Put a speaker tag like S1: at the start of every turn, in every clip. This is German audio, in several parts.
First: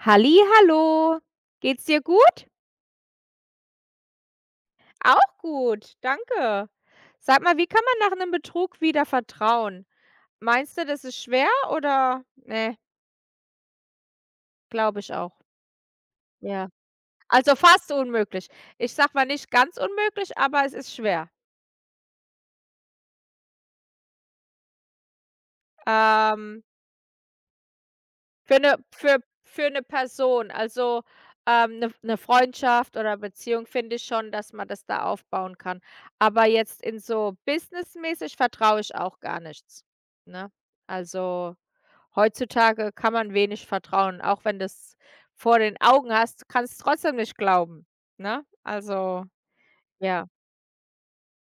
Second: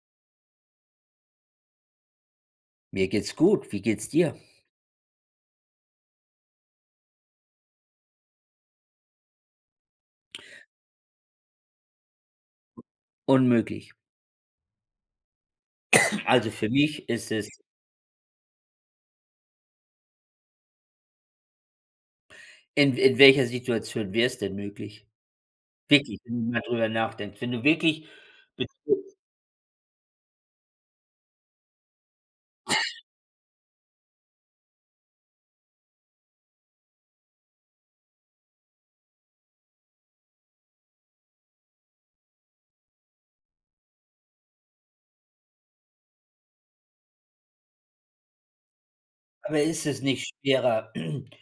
S1: Halli, hallo. Geht's dir gut?
S2: Mir geht's gut. Wie geht's dir?
S1: Auch gut, danke. Sag mal, wie kann man nach einem Betrug wieder vertrauen? Meinst du, das ist schwer oder ne,
S2: Unmöglich.
S1: glaube ich auch.
S2: Also, für
S1: Ja.
S2: mich ist es
S1: Also, fast unmöglich. Ich sage mal nicht ganz unmöglich, aber es ist schwer.
S2: in welcher Situation wäre es denn möglich? Wirklich, wenn du mal
S1: Ähm
S2: drüber nachdenkst. Wenn du wirklich
S1: Für 'ne
S2: Beziehung-
S1: für für 'ne Person, also, 'ne Freundschaft oder Beziehung finde ich schon, dass man das da aufbauen kann. Aber jetzt in so businessmäßig vertraue ich auch gar nichts, ne? Also, heutzutage kann man wenig vertrauen, auch wenn du's vor den Augen hast, kannst trotzdem nicht glauben, ne? Also,
S2: aber ist es
S1: ja.
S2: nicht schwerer,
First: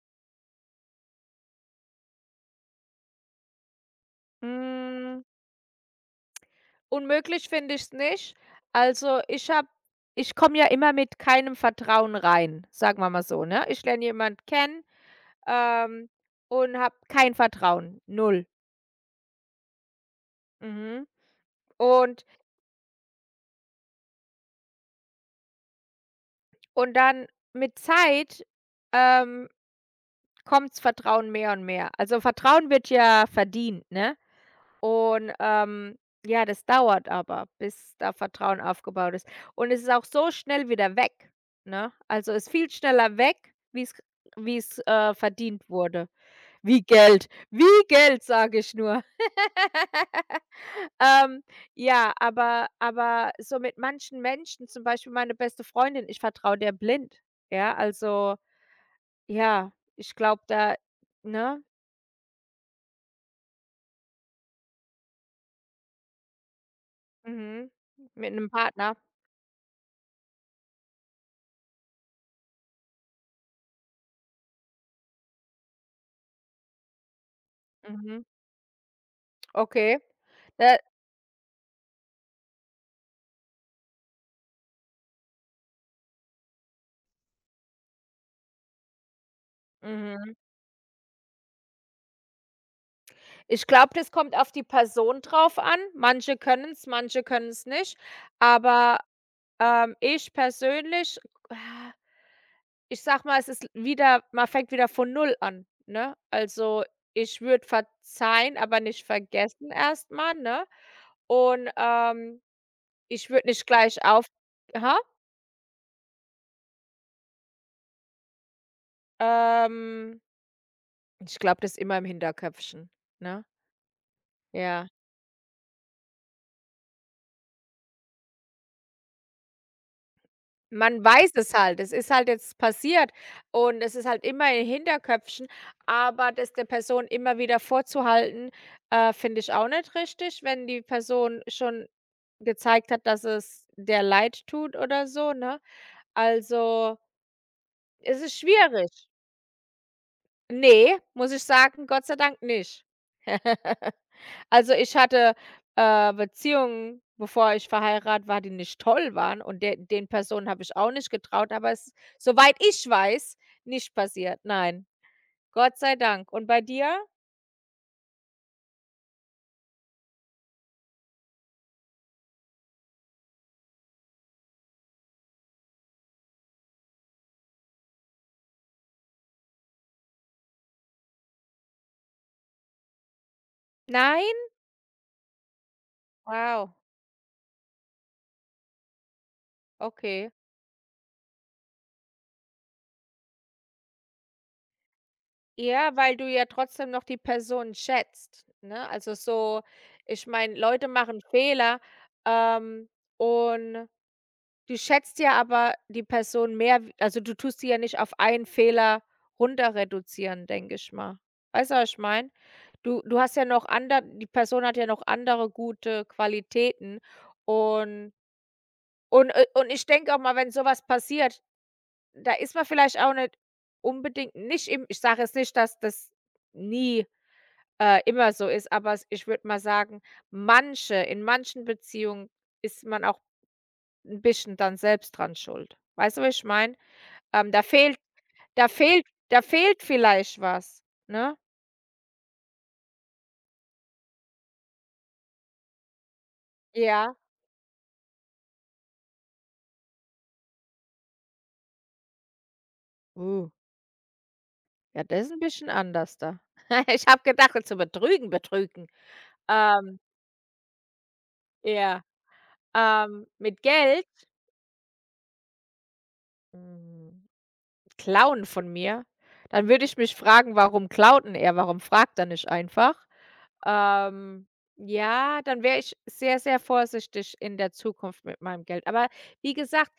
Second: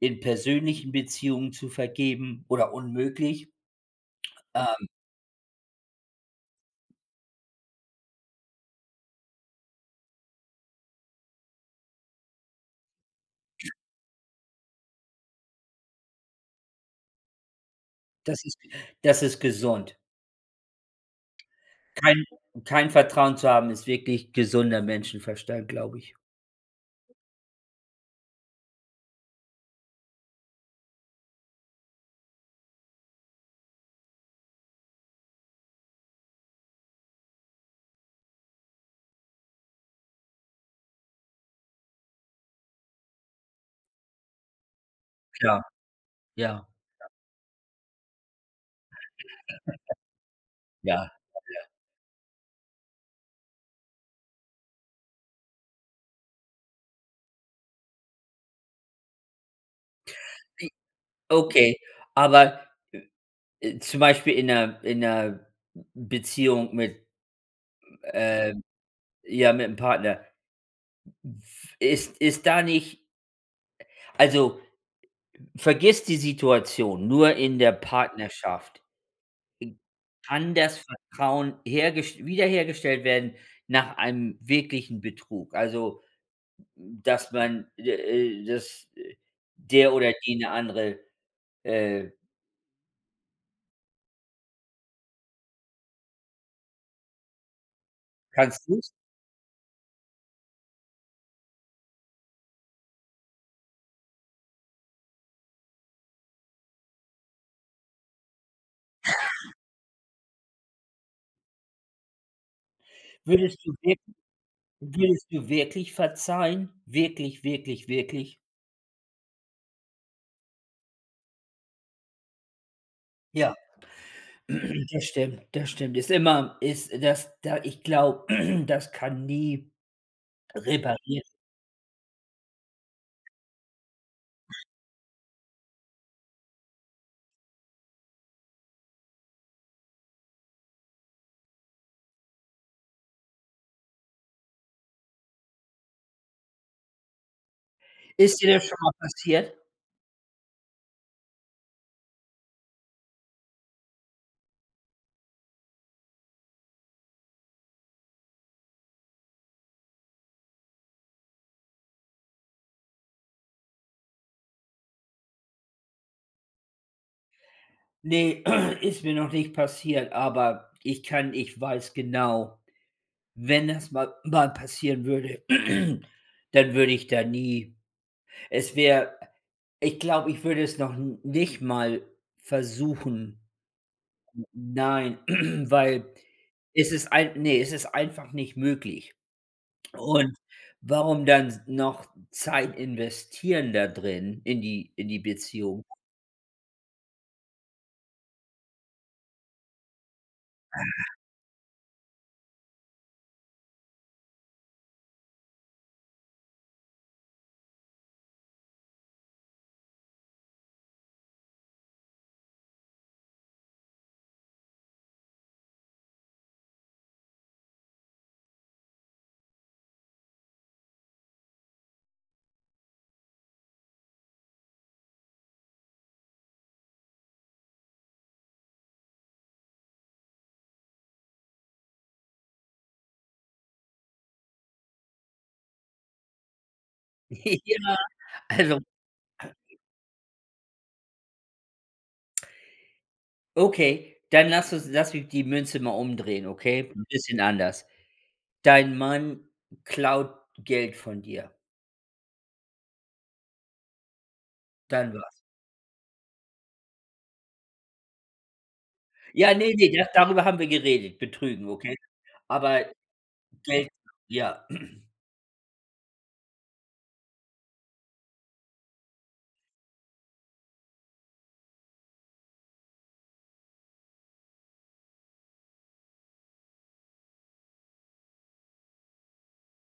S2: in persönlichen Beziehungen zu vergeben oder unmöglich? Ähm,
S1: Hm. Unmöglich finde ich es nicht. Also, ich komme ja immer mit keinem Vertrauen rein, sagen wir mal so, ne? Ich lerne jemanden kennen, ähm, und habe kein Vertrauen,
S2: das
S1: null.
S2: ist das ist gesund.
S1: Mhm.
S2: Kein
S1: Und
S2: kein Vertrauen zu haben, ist wirklich gesunder Menschenverstand, glaube ich.
S1: und dann mit Zeit, ähm, kommt's Vertrauen mehr und mehr. Also, Vertrauen wird ja verdient, ne? Und, ja, das dauert aber, bis da Vertrauen aufgebaut ist. Und es ist auch so schnell wieder weg, ne? Also, ist viel schneller weg, wie's
S2: Klar,
S1: verdient wurde.
S2: ja,
S1: Wie Geld. Wie Geld, sage ich nur.
S2: ja.
S1: Ähm, ja, aber so mit manchen Menschen, zum Beispiel meine beste Freundin, ich vertraue der blind. Ja, also, ja, ich glaube
S2: I
S1: da ne?
S2: okay, aber, zum Beispiel in einer Beziehung mit
S1: Mhm. Mit einem
S2: Ähm,
S1: Partner.
S2: ja, mit 'm Partner. Ist da nicht also, vergiss die Situation, nur in der
S1: Mhm.
S2: Partnerschaft
S1: Okay.
S2: kann das
S1: Da
S2: Vertrauen hergest wiederhergestellt werden nach einem wirklichen Betrug. Also, dass man, dass, der oder
S1: Mhm.
S2: die eine andere, äh
S1: Ich glaube, das kommt auf die Person drauf an. Manche können es nicht.
S2: kannst du
S1: Aber, ich persönlich, ah, ich sag mal, es ist wieder man fängt wieder von null an, ne? Also, ich würde verzeihen, aber nicht vergessen erst mal, ne? Und, ich würde
S2: Würdest
S1: nicht
S2: du wirk
S1: gleich auf ha?
S2: würdest du wirklich verzeihen? Wirklich, wirklich, wirklich?
S1: Ähm, ich glaube, das ist immer im Hinterköpfchen, ne?
S2: Ja.
S1: Ja.
S2: Das stimmt, das stimmt. Ist immer ist das da ich glaube, das kann nie
S1: Man
S2: repariert
S1: weiß es halt. Es ist halt jetzt passiert und es ist halt immer in Hinterköpfchen, aber das der Person immer wieder vorzuhalten, finde ich auch nicht richtig, wenn die Person schon gezeigt hat, dass es der leid tut oder so, ne? Also, es ist
S2: Ist dir das schon mal
S1: schwierig.
S2: passiert?
S1: Ne, muss ich sagen, Gott sei Dank nicht. Also, ich hatte, Beziehungen, bevor ich verheiratet war, die nicht toll waren und de den Personen habe ich auch nicht getraut, aber es ist, soweit ich weiß, nicht passiert. Nein, Gott sei Dank. Und bei dir?
S2: Ne, ist mir noch nicht passiert, aber ich kann ich weiß genau, wenn das mal passieren würde, dann würde ich da nie es wäre ich glaube, ich würde es noch n nicht mal versuchen.
S1: Nein?
S2: Nein, weil
S1: Wow,
S2: es ist ein ne, es ist einfach nicht möglich.
S1: okay.
S2: Und warum dann noch Zeit investieren da drin in die Beziehung?
S1: Ja, weil du ja trotzdem noch die Person schätzt, ne? Also, so ich meine, Leute machen Fehler, ähm, und du schätzt ja aber die Person mehr w also, du tust sie ja nicht auf einen Fehler runter reduzieren, denke ich mal. Weißt du, was ich meine? Du hast ja noch andere, die Person hat ja noch andere gute Qualitäten und und ich denke auch mal, wenn so was passiert, da ist man vielleicht auch nicht unbedingt nicht im ich sage jetzt nicht, dass das nie, immer so ist, aber s ich würde mal sagen, manche in manchen Beziehungen ist man auch ein bisschen dann selbst dran schuld. Weißt du, was ich meine? Ähm, da
S2: Ja,
S1: fehlt da
S2: also,
S1: fehlt da fehlt vielleicht was, ne?
S2: okay, dann lass uns lass mich die Münze mal umdrehen, okay? 'N
S1: Ja.
S2: bisschen anders. Dein Mann klaut Geld von dir,
S1: Uh, ja,
S2: dann
S1: das ist ein
S2: was?
S1: bisschen anders da. Ich habe gedacht, zu betrügen, betrügen.
S2: Ja, nee, nee,
S1: Ähm,
S2: das darüber haben wir geredet, betrügen, okay?
S1: ja,
S2: Aber
S1: ähm, mit
S2: Geld
S1: Geld,
S2: ja.
S1: hm, klauen von mir, dann würde ich mich fragen: „Warum klaut denn er? Warum fragt er nicht einfach?" Ähm, ja, dann wäre ich sehr, sehr vorsichtig in der Zukunft mit meinem Geld. Aber wie gesagt,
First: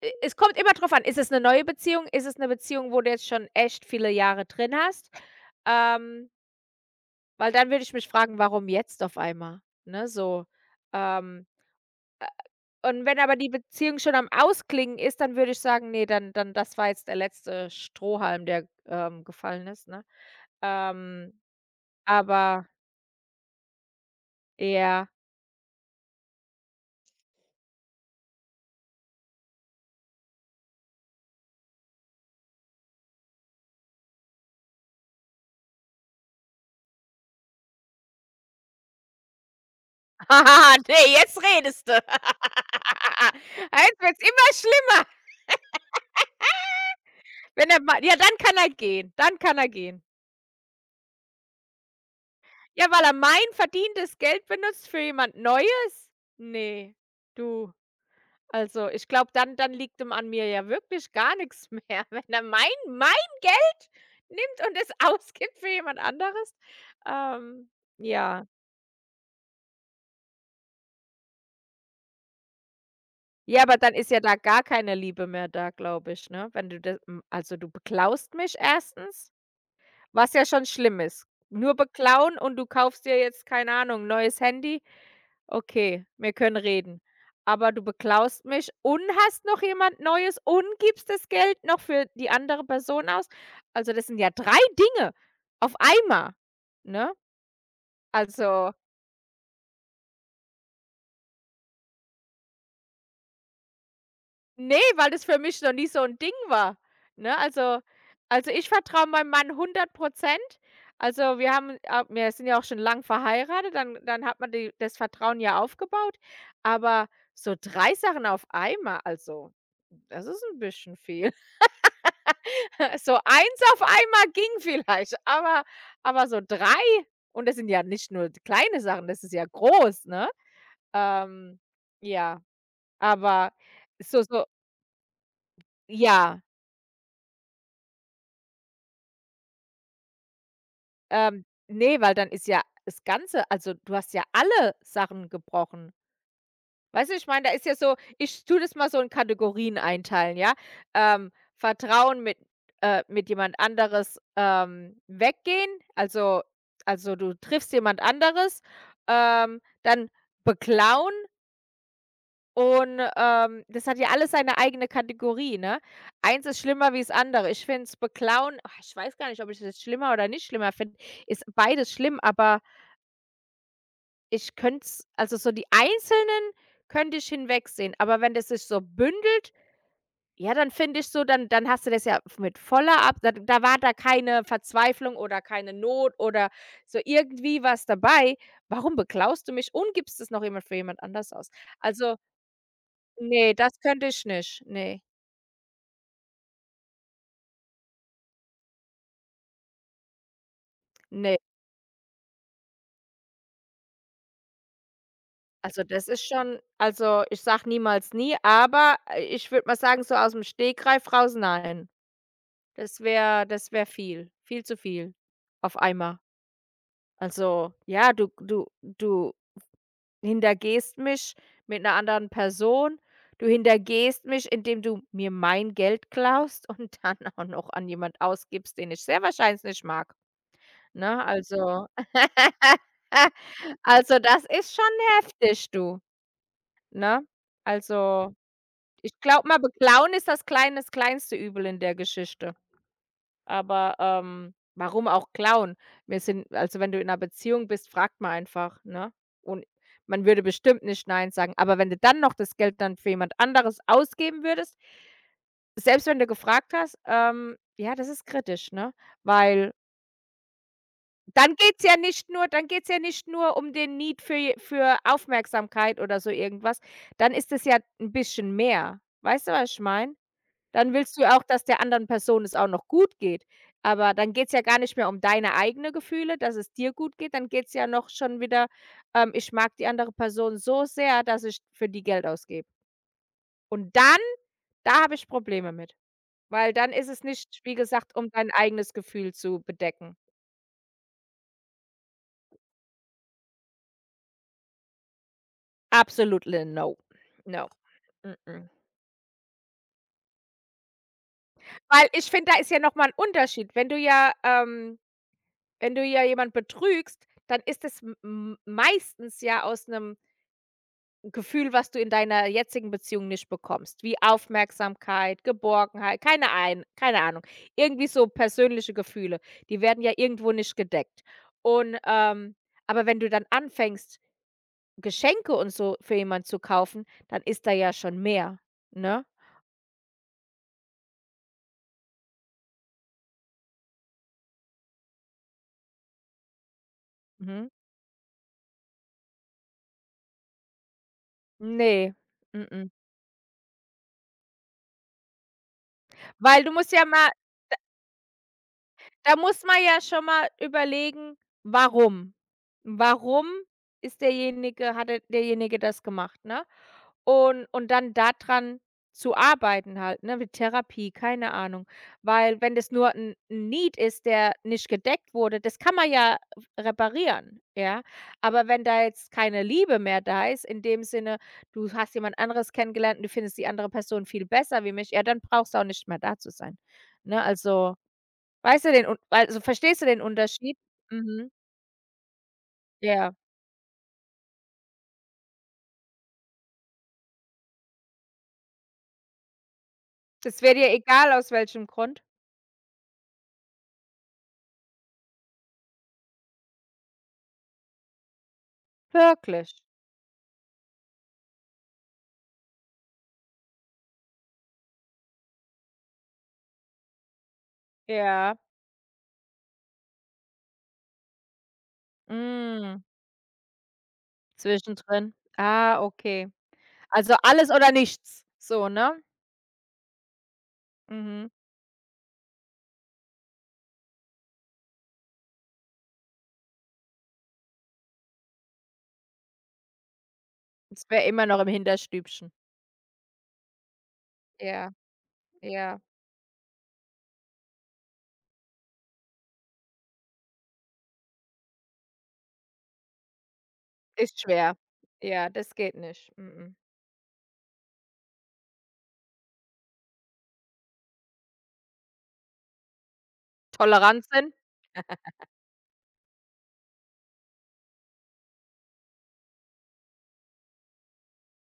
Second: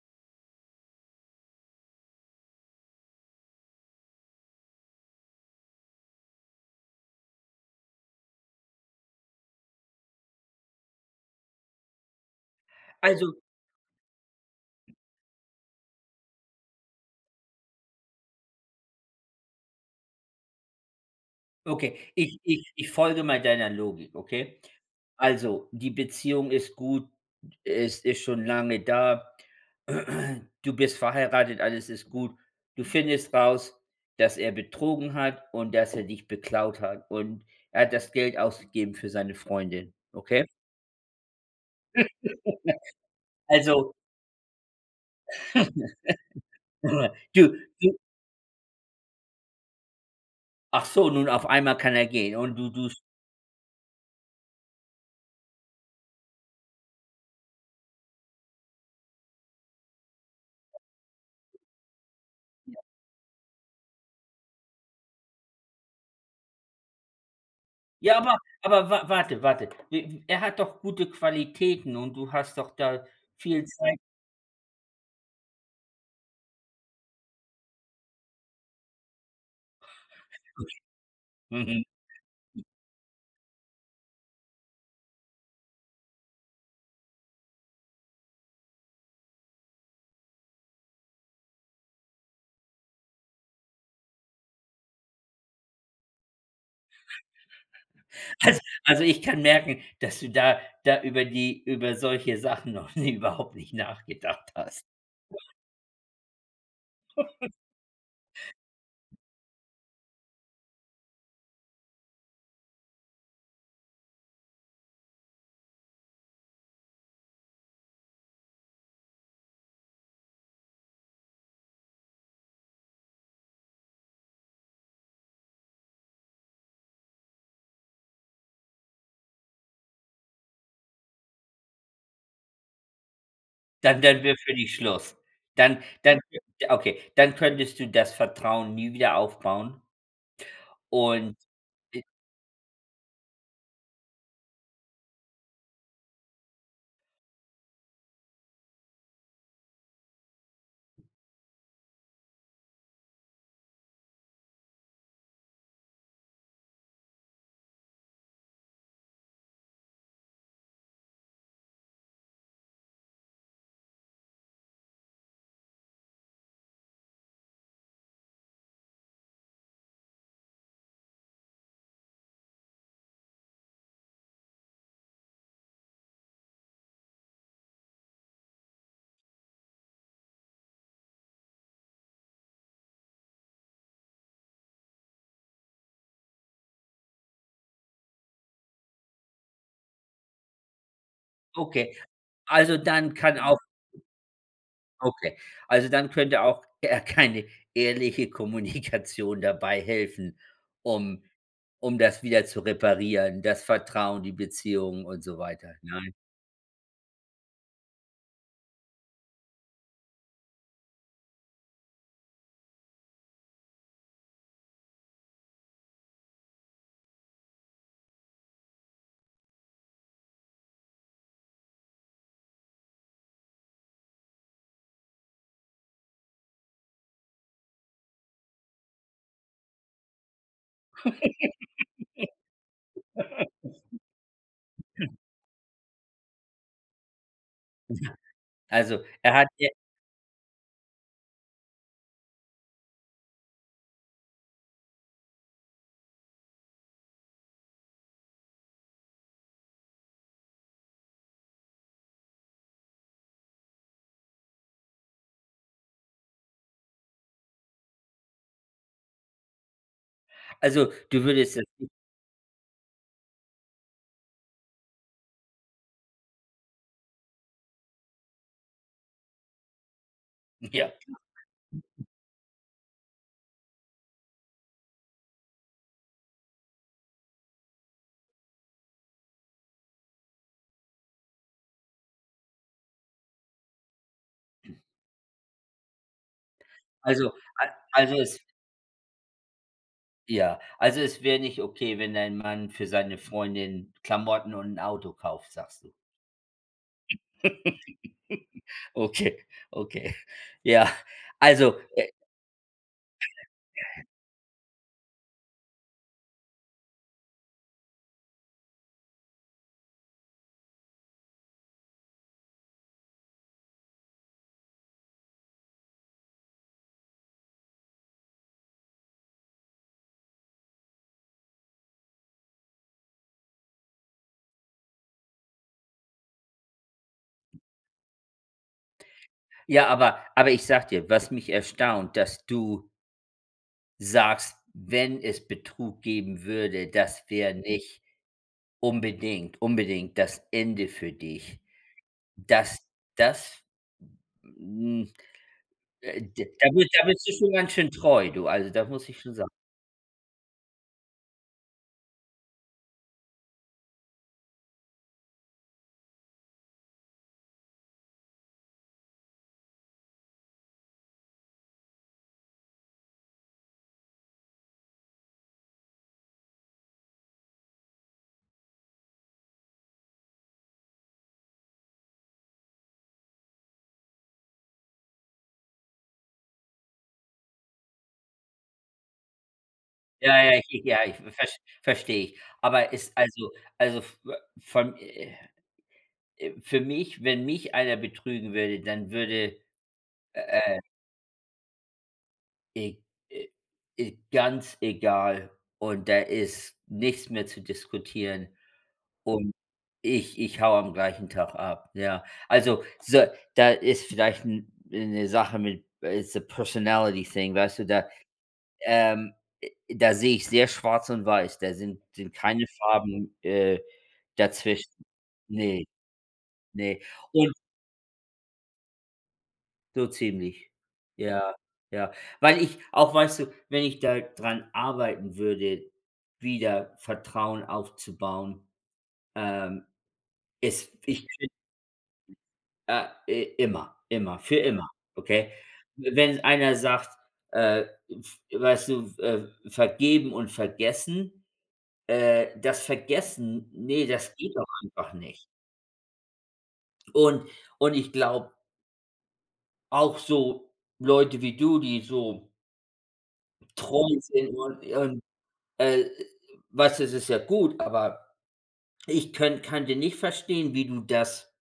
S1: Es kommt immer drauf an, ist es eine neue Beziehung? Ist es eine Beziehung, wo du jetzt schon echt viele Jahre drin hast? Ähm, weil dann würde ich mich fragen: „Warum jetzt auf einmal?" Ne, so. Ähm, und wenn
S2: Also,
S1: aber die Beziehung schon am Ausklingen ist, dann würde ich sagen: nee, dann das war jetzt der letzte Strohhalm, der, gefallen ist", ne? Ähm,
S2: okay, ich
S1: aber
S2: ich ich folge mal deiner Logik, okay?
S1: ja.
S2: Also, die Beziehung ist gut, es ist schon lange da. Du bist verheiratet, alles ist gut. Du findest raus, dass er betrogen hat und dass er dich beklaut hat und er hat das Geld ausgegeben für seine Freundin, okay?
S1: Ne, jetzt redest du.
S2: Also,
S1: Jetzt wird's immer schlimmer,
S2: du
S1: wenn er
S2: du
S1: mal ja, dann kann er gehen. Dann kann er gehen.
S2: ach so, nun auf einmal kann er gehen und du
S1: Ja,
S2: du
S1: weil er mein verdientes Geld benutzt für jemand Neues? Ne, du. Also, ich glaube, dann liegt ihm an mir ja wirklich gar nichts mehr, wenn er mein Geld nimmt und es ausgibt für jemand anderes. Ähm,
S2: ja,
S1: ja.
S2: aber wa warte, warte. W er hat doch gute Qualitäten und du hast doch da
S1: Ja,
S2: viel
S1: aber dann
S2: Zeit
S1: ist ja da gar keine Liebe mehr da, glaube ich, ne? Wenn du das also, du beklaust mich erstens, was ja schon schlimm ist. Nur beklauen und du kaufst dir jetzt, keine Ahnung, neues Handy. Okay, wir können reden. Aber du beklaust mich und hast noch jemand Neues und gibst das Geld noch für die andere Person aus. Also, das sind ja 3 Dinge auf einmal, ne? Also,
S2: Also, ich kann merken, dass du da über die über solche Sachen noch nie überhaupt nicht nachgedacht
S1: ne,
S2: hast.
S1: weil das für mich noch nie so 'n Ding war, ne? Also, ich vertraue meinem Mann 100%. Also, wir haben a wir sind ja auch schon lang verheiratet, dann hat man die das Vertrauen ja aufgebaut. Aber so 3 Sachen auf einmal, also, das ist 'n bisschen viel. So eins auf einmal ging vielleicht, aber so 3 und das sind ja nicht nur d kleine Sachen, das ist ja groß, ne? Ähm, ja, aber
S2: Dann
S1: so
S2: dann wäre
S1: so
S2: für dich Schluss. Dann dann
S1: ja,
S2: okay, dann könntest du das Vertrauen nie wieder aufbauen und
S1: ne,
S2: äh,
S1: weil dann ist ja das Ganze also, du hast ja alle Sachen gebrochen. Weißt du, ich meine, da ist ja so ich tue das mal so in Kategorien einteilen, ja? Ähm, Vertrauen mit jemand anderes, weggehen, also also du triffst jemand anderes, dann beklauen und, das hat ja alles seine eigene Kategorie, ne? Eins ist schlimmer wie das andere. Ich finde es beklauen ach, ich weiß gar nicht, ob ich das schlimmer oder nicht schlimmer finde. Ist beides schlimm, aber ich könnte es also, so die einzelnen könnte ich hinwegsehen, aber wenn das sich so bündelt, ja, dann finde ich so, dann hast du das ja mit voller Ab da war da keine Verzweiflung oder keine Not oder so irgendwie was dabei. Warum beklaust du mich und gibst es noch jemand für jemand anders aus?
S2: okay,
S1: Also,
S2: also, dann kann
S1: nee,
S2: auch
S1: das könnte ich nicht. Nee,
S2: okay, also, dann könnte auch ja keine ehrliche Kommunikation dabei helfen, um
S1: nee.
S2: um das wieder zu reparieren, das Vertrauen, die Beziehung und so weiter,
S1: Also, das
S2: nein?
S1: ist schon also, ich sag niemals nie, aber, ich würde mal sagen, so aus dem Stegreif raus, nein. Das wäre viel, viel zu viel auf einmal. Also, ja, du hintergehst mich mit einer anderen Person. Du hintergehst mich, indem du mir mein Geld klaust und dann auch noch an jemand ausgibst, den ich sehr wahrscheinlich nicht mag, ne? Also also, das ist schon heftig, du, ne? Also,
S2: Also,
S1: ich
S2: er
S1: glaube
S2: hat
S1: mal,
S2: dir
S1: beklauen ist das kleine, das kleinste Übel in der Geschichte. Aber, warum auch klauen? Wir sind also, wenn du in einer Beziehung bist, fragt man einfach, ne? Und man würde bestimmt nicht nein sagen. Aber wenn du dann noch das Geld dann für jemand anderes ausgeben würdest, selbst wenn du gefragt hast, ja, das ist kritisch, ne? Weil
S2: also, du
S1: dann
S2: würdest
S1: geht's
S2: es
S1: ja nicht nur dann geht's ja nicht nur um den Need für Aufmerksamkeit oder so irgendwas. Dann ist es ja ein bisschen mehr. Weißt du, was ich meine?
S2: ja.
S1: Dann willst du auch, dass der anderen Person es auch noch gut geht. Aber dann geht's ja gar nicht mehr um deine eigenen Gefühle, dass es dir gut geht. Dann geht's ja noch schon wieder: „Ich mag die andere Person so sehr, dass ich für die Geld ausgebe." Und dann da habe ich Probleme mit, weil dann ist es
S2: Also
S1: nicht,
S2: al
S1: wie gesagt,
S2: also
S1: um
S2: es
S1: dein eigenes Gefühl zu bedecken.
S2: ja, also es wäre nicht okay, wenn dein Mann für seine Freundin Klamotten und ein Auto kauft, sagst du?
S1: Absolutely no. No. Mm-mm.
S2: Okay, okay. Ja, also,
S1: Weil ich finde, da ist ja noch mal 'n Unterschied. Wenn du ja jemand betrügst, dann ist es m m meistens ja aus einem Gefühl, was du in deiner jetzigen Beziehung nicht bekommst, wie Aufmerksamkeit, Geborgenheit, keine ein keine Ahnung. Irgendwie so persönliche Gefühle, die werden ja irgendwo nicht gedeckt. Und, aber wenn du dann anfängst, Geschenke und so für jemanden zu kaufen, dann ist da ja schon mehr, ne?
S2: ja, aber ich sag dir, was mich erstaunt, dass du sagst, wenn es Betrug geben würde, das wäre
S1: Mhm.
S2: nicht unbedingt das Ende für dich.
S1: Ne,
S2: Das
S1: mm-mm.
S2: das hm, d
S1: Weil du musst ja
S2: da bist
S1: mal.
S2: du schon ganz schön treu, du. Also, das muss ich schon
S1: Da
S2: sagen.
S1: muss man ja schon mal überlegen, warum? Warum ist derjenige hat derjenige das gemacht, ne? Und dann daran zu arbeiten halt, ne, mit Therapie, keine Ahnung. Weil wenn das nur ein 'n Need ist, der nicht gedeckt wurde, das kann man ja reparieren, ja? Aber wenn da jetzt keine Liebe mehr da ist, in dem Sinne, du hast jemand anderes kennengelernt und du findest die andere Person viel besser wie mich, ja, dann brauchst du auch nicht mehr da zu sein, ne? Also, weißt du verstehst du den
S2: Ja,
S1: Unterschied?
S2: ja, ich
S1: Mhm.
S2: verstehe ich. Aber ist
S1: Ja.
S2: also v von für mich wenn mich einer betrügen würde, dann würde,
S1: Das wäre
S2: äh,
S1: dir egal aus welchem Grund?
S2: e e e ganz egal und da ist nichts mehr zu diskutieren und
S1: Wirklich?
S2: ich hau am gleichen Tag ab, ja. Also, so da ist vielleicht 'n 'ne Sache mit it's a personality thing, weißt du, da
S1: Ja.
S2: Ähm, da sehe ich sehr schwarz und weiß. Da sind sind keine
S1: Hm,
S2: Farben, dazwischen.
S1: zwischendrin.
S2: Ne,
S1: Ah, okay.
S2: ne.
S1: Also,
S2: Und
S1: alles oder nichts, so, ne?
S2: so ziemlich.
S1: Mhm.
S2: Ja, ja. Weil ich auch weißt du, wenn ich da dran arbeiten würde, wieder Vertrauen aufzubauen, ähm, es
S1: Das wär
S2: ich
S1: immer noch im Hinterstübchen.
S2: immer, immer, für immer,
S1: Ja,
S2: okay?
S1: ja.
S2: Wenn einer sagt, äh, f weißt du, „Vergeben und vergessen“. Das Vergessen, nee, das
S1: Ist
S2: geht doch
S1: schwer.
S2: einfach nicht.
S1: Ja, das geht nicht. Mm-mm.
S2: Und und ich glaube, auch so Leute wie du, die so treu
S1: Toleranz hin?
S2: sind und, äh, weißt es ist ja gut, aber ich könnt kann dir nicht verstehen, wie du das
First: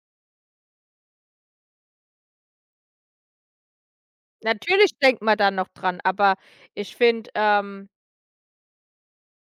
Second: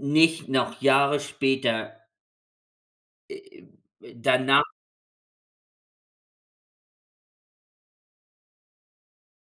S2: nicht noch Jahre später, äh, danach
S1: Natürlich denkt man da noch dran, aber ich finde.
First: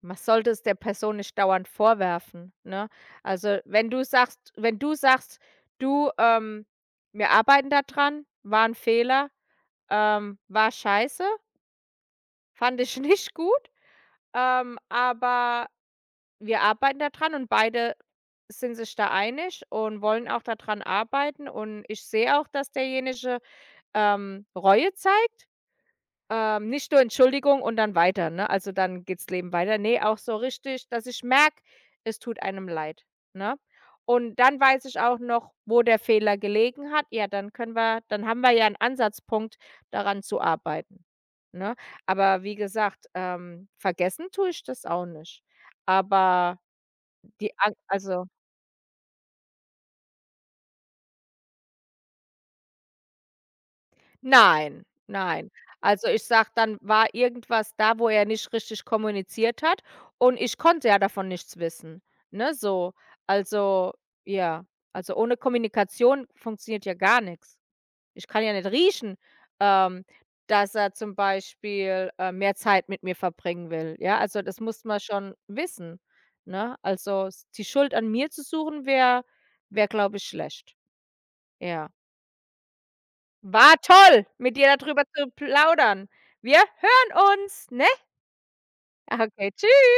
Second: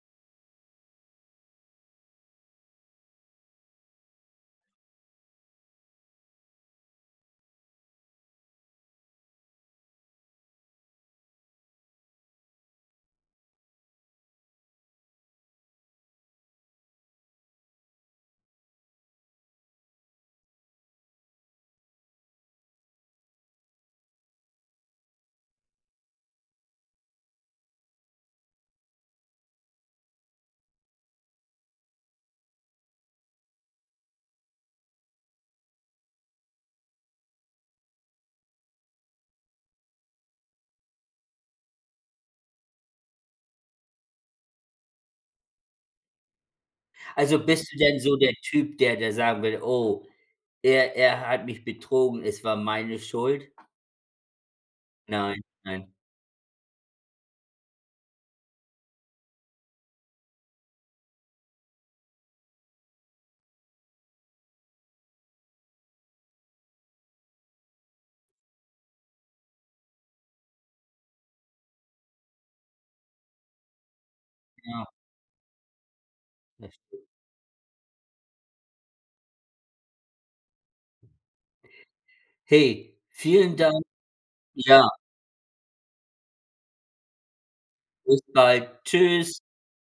S1: Man sollte es der Person nicht dauernd vorwerfen, ne? Also, wenn du sagst, wenn du sagst: „Du, wir arbeiten da dran, war ein Fehler, war scheiße, fand ich nicht gut, aber wir arbeiten da dran und beide sind sich da einig und wollen auch daran arbeiten und ich sehe auch, dass derjenige, Reue zeigt." Nicht nur Entschuldigung und dann weiter, ne? Also, dann geht's Leben weiter. Nee, auch so richtig, dass ich merke, es tut einem leid, ne? Und dann weiß ich auch noch, wo der Fehler gelegen hat. Ja, dann haben wir ja einen Ansatzpunkt, daran zu arbeiten, ne? Aber wie gesagt, vergessen tue ich das auch nicht. Aber
S2: also,
S1: die
S2: bist
S1: an
S2: du denn so
S1: also
S2: der Typ, der sagen will: „Oh, er hat mich betrogen, es war meine Schuld?“
S1: nein,
S2: Nein,
S1: nein.
S2: nein.
S1: Also, ich sage, dann war irgendwas da, wo er nicht richtig kommuniziert hat und ich konnte ja davon nichts wissen, ne, so. Also, ja, also, ohne Kommunikation funktioniert ja gar nichts. Ich kann ja nicht riechen, ähm, dass er zum Beispiel, mehr Zeit mit mir verbringen will, ja? Also, das muss
S2: Ja,
S1: man schon wissen, ne? Also, s die Schuld an mir zu suchen, wäre, glaube ich, schlecht, ja.
S2: hey, vielen
S1: War
S2: Dank.
S1: toll, mit dir da
S2: Ja.
S1: drüber zu plaudern. Wir hören uns, ne?
S2: Bis bald.
S1: Ah,
S2: Tschüss.
S1: okay, tschüss.